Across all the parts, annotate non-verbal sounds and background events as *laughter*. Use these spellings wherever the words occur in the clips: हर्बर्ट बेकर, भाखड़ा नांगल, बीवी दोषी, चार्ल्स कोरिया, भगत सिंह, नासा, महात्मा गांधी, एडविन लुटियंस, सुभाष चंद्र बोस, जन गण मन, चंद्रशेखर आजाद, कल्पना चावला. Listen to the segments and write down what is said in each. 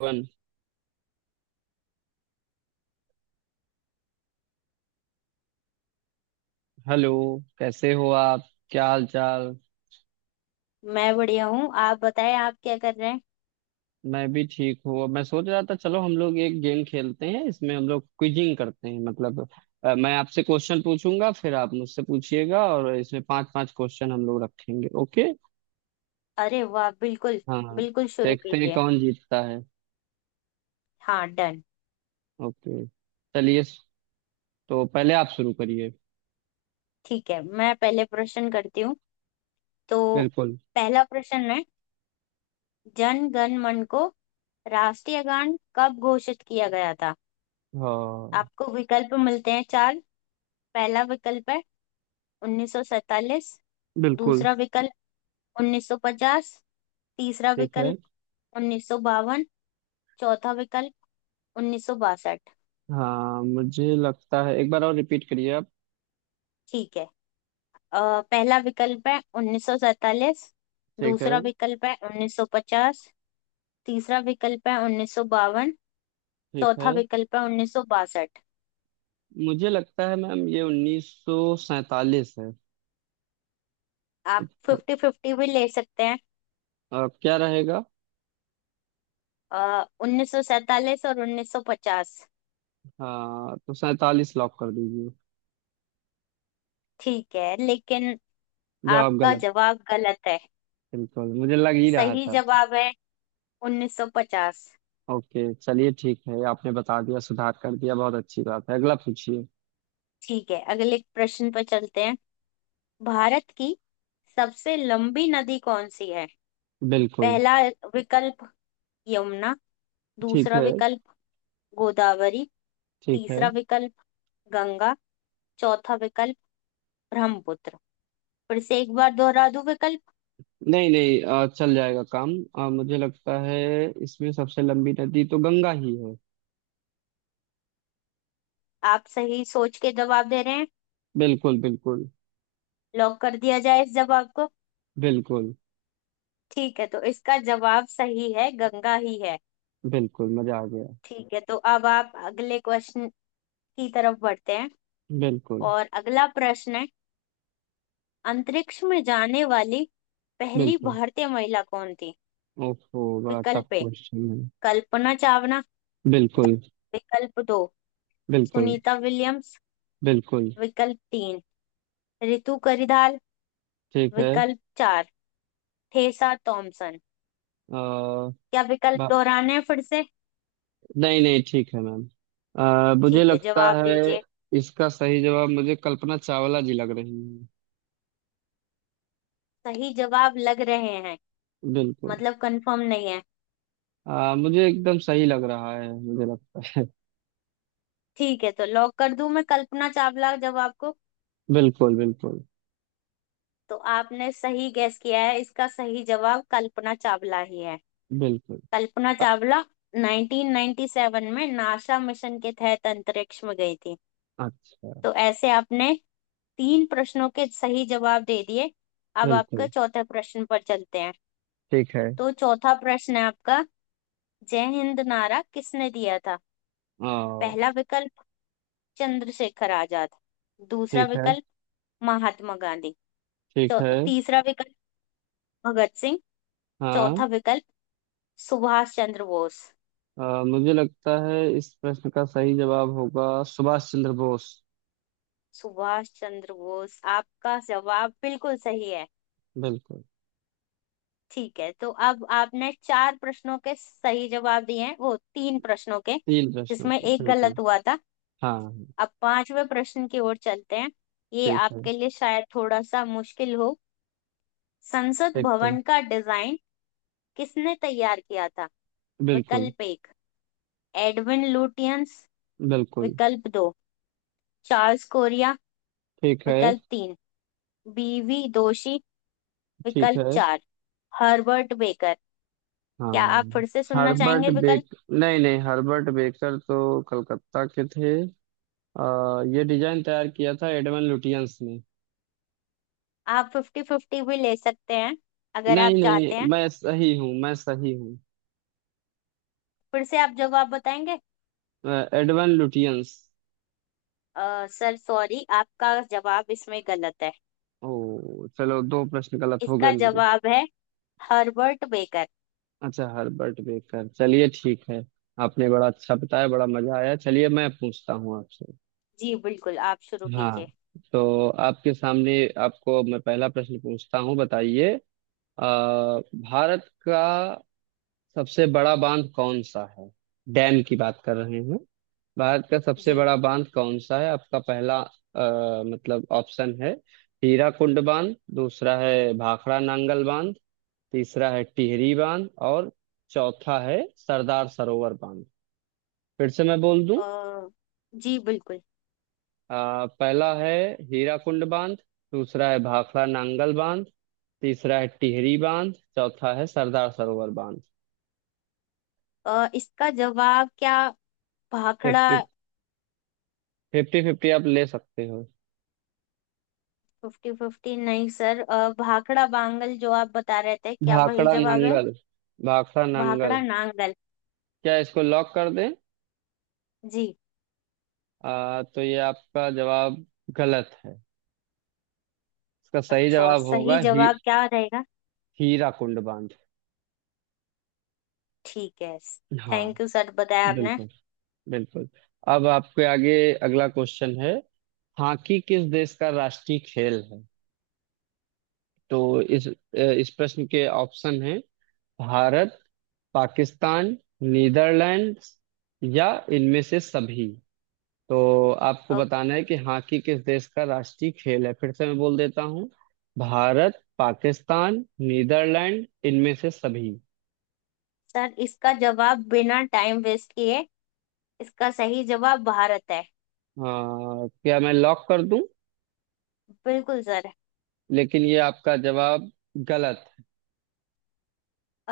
One. Hello. कैसे हो आप? क्या हाल चाल? मैं बढ़िया हूँ। आप बताएं, आप क्या कर रहे हैं? मैं भी ठीक हूँ। मैं सोच रहा था चलो हम लोग एक गेम खेलते हैं, इसमें हम लोग क्विजिंग करते हैं, मतलब मैं आपसे क्वेश्चन पूछूंगा, फिर आप मुझसे पूछिएगा, और इसमें पांच पांच क्वेश्चन हम लोग रखेंगे। ओके। अरे वाह, बिल्कुल। हाँ। बिल्कुल शुरू देखते हैं कीजिए। कौन जीतता है। हाँ, डन। ओके। चलिए। तो पहले आप शुरू करिए। ठीक है, मैं पहले प्रश्न करती हूँ। तो बिल्कुल। पहला प्रश्न है, जन गण मन को राष्ट्रीय गान कब घोषित किया गया था? हाँ। आपको विकल्प मिलते हैं चार। पहला विकल्प है 1947। बिल्कुल। दूसरा विकल्प 1950। तीसरा ठीक है। विकल्प 1952। चौथा विकल्प 1962। हाँ, मुझे लगता है एक बार और रिपीट करिए आप। ठीक है। पहला विकल्प है 1947। ठीक है। दूसरा विकल्प है 1950। तीसरा विकल्प है 1952। ठीक है। चौथा विकल्प है 1962। मुझे लगता है मैम ये 1947 है। आप अब तो- फिफ्टी फिफ्टी भी ले सकते हैं। अब क्या रहेगा? 1947 और 1950। हाँ, तो 47 लॉक कर दीजिए। ठीक है, लेकिन जवाब आपका गलत। जवाब गलत है। बिल्कुल, मुझे लग ही रहा सही था। जवाब है 1950। ओके, चलिए, ठीक है। आपने बता दिया, सुधार कर दिया, बहुत अच्छी बात है। अगला पूछिए। ठीक है, अगले प्रश्न पर चलते हैं। भारत की सबसे लंबी नदी कौन सी है? बिल्कुल। पहला विकल्प यमुना। ठीक दूसरा है। विकल्प गोदावरी। ठीक है। तीसरा विकल्प गंगा। चौथा विकल्प ब्रह्मपुत्र। फिर से एक बार दोहरा दूं विकल्प। नहीं नहीं, चल जाएगा काम। मुझे लगता है इसमें सबसे लंबी नदी तो गंगा ही है। आप सही सोच के जवाब दे रहे हैं। बिल्कुल। बिल्कुल। लॉक कर दिया जाए इस जवाब को। बिल्कुल। ठीक है, तो इसका जवाब सही है, गंगा ही है। बिल्कुल मजा आ गया। ठीक है, तो अब आप अगले क्वेश्चन की तरफ बढ़ते हैं। बिल्कुल। और अगला प्रश्न है, अंतरिक्ष में जाने वाली पहली बिल्कुल। भारतीय महिला कौन थी? ओफो, बड़ा टफ विकल्प ए क्वेश्चन है। कल्पना चावला। बिल्कुल। विकल्प दो बिल्कुल। सुनीता विलियम्स। बिल्कुल। विकल्प तीन रितु करिधाल। ठीक है। विकल्प चार ठेसा थॉमसन। क्या विकल्प बा- दोहराने हैं फिर से? नहीं नहीं, ठीक है मैम। मुझे ठीक है, लगता जवाब है दीजिए। इसका सही जवाब मुझे कल्पना चावला जी लग रही है। सही जवाब लग रहे हैं। बिल्कुल। मतलब कंफर्म नहीं है? मुझे एकदम सही लग रहा है, मुझे लगता है। ठीक है, तो लॉक कर दूं मैं कल्पना चावला जवाब को। बिल्कुल। बिल्कुल। तो आपने सही गैस किया है, इसका सही जवाब कल्पना चावला ही है। बिल्कुल। कल्पना अ- चावला 1997 में नासा मिशन के तहत अंतरिक्ष में गई थी। अच्छा। तो ऐसे आपने तीन प्रश्नों के सही जवाब दे दिए। अब बिल्कुल। आपके चौथे प्रश्न पर चलते हैं। ठीक है। तो चौथा प्रश्न है आपका, जय हिंद नारा किसने दिया था? अ, पहला विकल्प चंद्रशेखर आजाद। दूसरा ठीक है। विकल्प महात्मा गांधी। ठीक है। तीसरा विकल्प भगत सिंह। हाँ, चौथा विकल्प सुभाष चंद्र बोस। मुझे लगता है इस प्रश्न का सही जवाब होगा सुभाष चंद्र बोस। सुभाष चंद्र बोस, आपका जवाब बिल्कुल सही है। बिल्कुल। ठीक है, तो अब आपने चार प्रश्नों के सही जवाब दिए हैं, वो तीन प्रश्नों के, तीन प्रश्नों जिसमें के, एक बिल्कुल। गलत हुआ था। हाँ। अब पांचवें प्रश्न की ओर चलते हैं। ये ठीक है। आपके लिए शायद थोड़ा सा मुश्किल हो। संसद देखते हैं। भवन का डिजाइन किसने तैयार किया था? बिल्कुल। विकल्प एक एडविन लुटियंस। बिल्कुल। विकल्प दो चार्ल्स कोरिया। ठीक है। विकल्प तीन बीवी दोषी। ठीक विकल्प है। चार हर्बर्ट बेकर। क्या आप हाँ। फिर से सुनना हर्बर्ट चाहेंगे विकल्प? बेक, नहीं नहीं, हर्बर्ट बेकर तो कलकत्ता के थे। ये डिजाइन तैयार किया था एडवन लुटियंस ने। आप फिफ्टी फिफ्टी भी ले सकते हैं अगर नहीं आप नहीं, चाहते हैं। मैं सही हूँ, मैं सही हूँ। फिर से आप जवाब बताएंगे। Edwin Lutyens. सर सॉरी, आपका जवाब इसमें गलत है। ओ, चलो दो प्रश्न गलत हो गए इसका मेरे। जवाब है हर्बर्ट बेकर। अच्छा, हर्बर्ट बेकर, चलिए ठीक है। आपने बड़ा अच्छा बताया, बड़ा मजा आया। चलिए, मैं पूछता हूँ आपसे। जी बिल्कुल, आप शुरू हाँ। कीजिए। तो आपके सामने, आपको मैं पहला प्रश्न पूछता हूँ, बताइए। भारत का सबसे बड़ा बांध कौन सा है? डैम की बात कर रहे हैं। भारत का सबसे जी। बड़ा बांध कौन सा है? आपका पहला, मतलब ऑप्शन है: हीराकुंड बांध, दूसरा है भाखड़ा नांगल बांध, तीसरा है टिहरी बांध और चौथा है सरदार सरोवर बांध। फिर से मैं बोल दूं। अ, जी बिल्कुल। पहला है हीराकुंड बांध, दूसरा है भाखड़ा नांगल बांध, तीसरा है टिहरी बांध, चौथा है सरदार सरोवर बांध। इसका जवाब क्या, भाखड़ा? फिफ्टी फिफ्टी फिफ्टी आप ले सकते हो। फिफ्टी फिफ्टी नहीं सर। भाखड़ा बांगल जो आप बता रहे थे, क्या वही भाखड़ा जवाब है? नांगल। भाखड़ा नांगल। भाखड़ा नांगल। क्या इसको लॉक कर दें? जी। तो ये आपका जवाब गलत है। इसका सही अच्छा, जवाब होगा सही ही जवाब क्या रहेगा? हीराकुंड बांध। ठीक है, हाँ। थैंक यू सर, बताया आपने। बिल्कुल। बिल्कुल। अब आपके आगे अगला क्वेश्चन है। हॉकी किस देश का राष्ट्रीय खेल है? तो इस प्रश्न के ऑप्शन हैं: भारत, पाकिस्तान, नीदरलैंड, या इनमें से सभी। तो आपको अब बताना है कि हॉकी किस देश का राष्ट्रीय खेल है। फिर से मैं बोल देता हूँ। भारत, पाकिस्तान, नीदरलैंड, इनमें से सभी। सर इसका जवाब बिना टाइम वेस्ट किए, इसका सही जवाब भारत है। अ, क्या मैं लॉक कर दूं? बिल्कुल सर। लेकिन ये आपका जवाब गलत।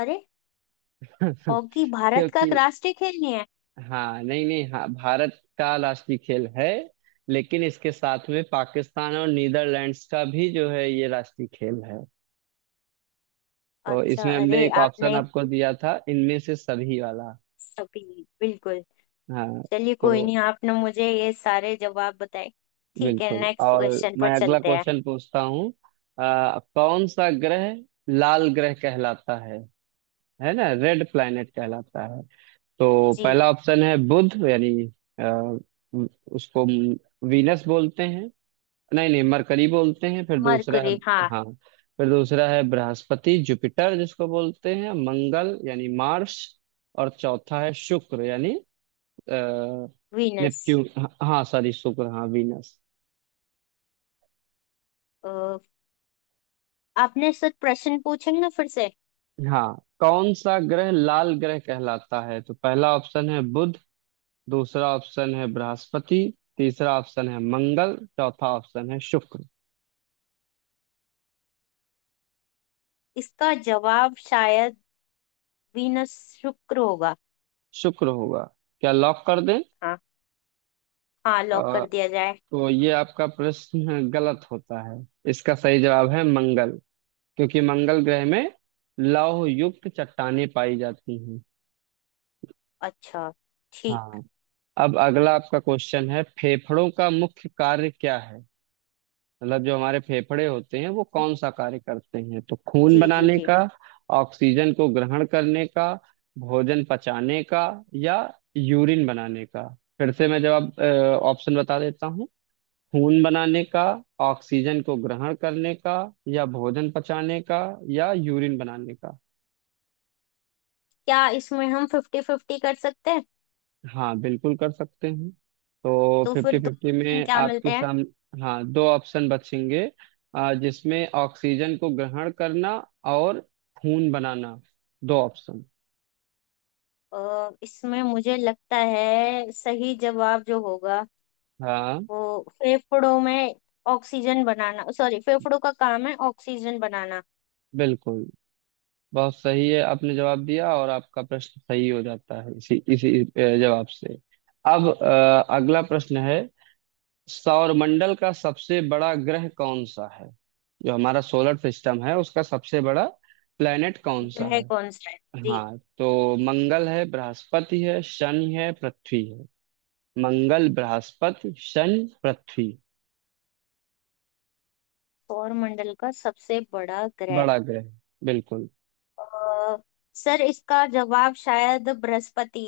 अरे, *laughs* हॉकी भारत का क्योंकि, राष्ट्रीय खेल नहीं है? हाँ, नहीं नहीं, हाँ, भारत का राष्ट्रीय खेल है, लेकिन इसके साथ में पाकिस्तान और नीदरलैंड्स का भी जो है ये राष्ट्रीय खेल है। तो अच्छा, इसमें हमने अरे एक ऑप्शन आपने आपको दिया था, इनमें से सभी वाला। सभी, बिल्कुल। हाँ। चलिए, कोई तो नहीं, आपने मुझे ये सारे जवाब बताए। ठीक है, बिल्कुल। नेक्स्ट और क्वेश्चन पर मैं अगला चलते हैं। क्वेश्चन पूछता हूँ। कौन सा ग्रह लाल ग्रह कहलाता है? है ना, रेड प्लैनेट कहलाता है। तो जी। पहला ऑप्शन है बुध, यानी अ, उसको वीनस बोलते हैं, नहीं नहीं, मरकरी बोलते हैं। फिर दूसरा है। मरकुरी, हाँ। हाँ, फिर दूसरा है बृहस्पति, जुपिटर जिसको बोलते हैं। मंगल यानी मार्स, और चौथा है शुक्र, यानी अ, वीनस। नेपच्यून। हाँ, सॉरी, शुक्र, हाँ, वीनस। आपने सर प्रश्न पूछेंगे फिर से? हाँ। कौन सा ग्रह लाल ग्रह कहलाता है? तो पहला ऑप्शन है बुध, दूसरा ऑप्शन है बृहस्पति, तीसरा ऑप्शन है मंगल, चौथा ऑप्शन है शुक्र। इसका जवाब शायद वीनस, शुक्र होगा। शुक्र होगा? क्या लॉक कर दें? हाँ। हाँ, लॉक कर दिया जाए। तो ये आपका प्रश्न गलत होता है। इसका सही जवाब है मंगल, क्योंकि मंगल ग्रह में लौह युक्त चट्टानें पाई जाती हैं। अच्छा। ठीक। हाँ। अब अगला आपका क्वेश्चन है, फेफड़ों का मुख्य कार्य क्या है? मतलब जो हमारे फेफड़े होते हैं वो कौन सा कार्य करते हैं? तो खून जी जी बनाने जी। का, ऑक्सीजन को ग्रहण करने का, भोजन पचाने का, या यूरिन बनाने का। फिर से मैं जवाब, ऑप्शन बता देता हूँ। खून बनाने का, ऑक्सीजन को ग्रहण करने का, या भोजन पचाने का, या यूरिन बनाने का। क्या इसमें हम फिफ्टी फिफ्टी कर सकते हैं? हाँ, बिल्कुल कर सकते हैं। तो तो फिफ्टी फिर दो फिफ्टी ऑप्शन में क्या मिलते आपके हैं? सामने। हाँ, दो ऑप्शन बचेंगे, जिसमें ऑक्सीजन को ग्रहण करना और खून बनाना, दो ऑप्शन। इसमें मुझे लगता है सही जवाब जो होगा, हाँ। वो फेफड़ों में ऑक्सीजन बनाना, सॉरी, फेफड़ों का काम है ऑक्सीजन बनाना। बिल्कुल। बहुत सही है, आपने जवाब दिया और आपका प्रश्न सही हो जाता है इसी इसी जवाब से। अब अगला प्रश्न है। सौरमंडल का सबसे बड़ा ग्रह कौन सा है? जो हमारा सोलर सिस्टम है, उसका सबसे बड़ा प्लेनेट कौन सा ग्रह है? कौन सा है? जी। हाँ। तो मंगल है, बृहस्पति है, शनि है, पृथ्वी है। मंगल, बृहस्पति, शनि, पृथ्वी। सौरमंडल का सबसे बड़ा ग्रह। बड़ा ग्रह। बिल्कुल। अ, सर इसका जवाब शायद बृहस्पति,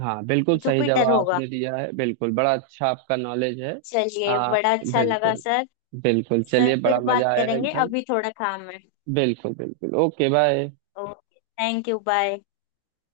हाँ, बिल्कुल सही जवाब जुपिटर होगा। आपने दिया है, बिल्कुल। बड़ा अच्छा आपका नॉलेज है। चलिए, आ, बड़ा अच्छा लगा बिल्कुल। सर। बिल्कुल, सर चलिए, फिर बड़ा बात मजा आया करेंगे, एकदम। अभी थोड़ा काम है। बिल्कुल। बिल्कुल। Okay, bye. Okay, thank you, bye.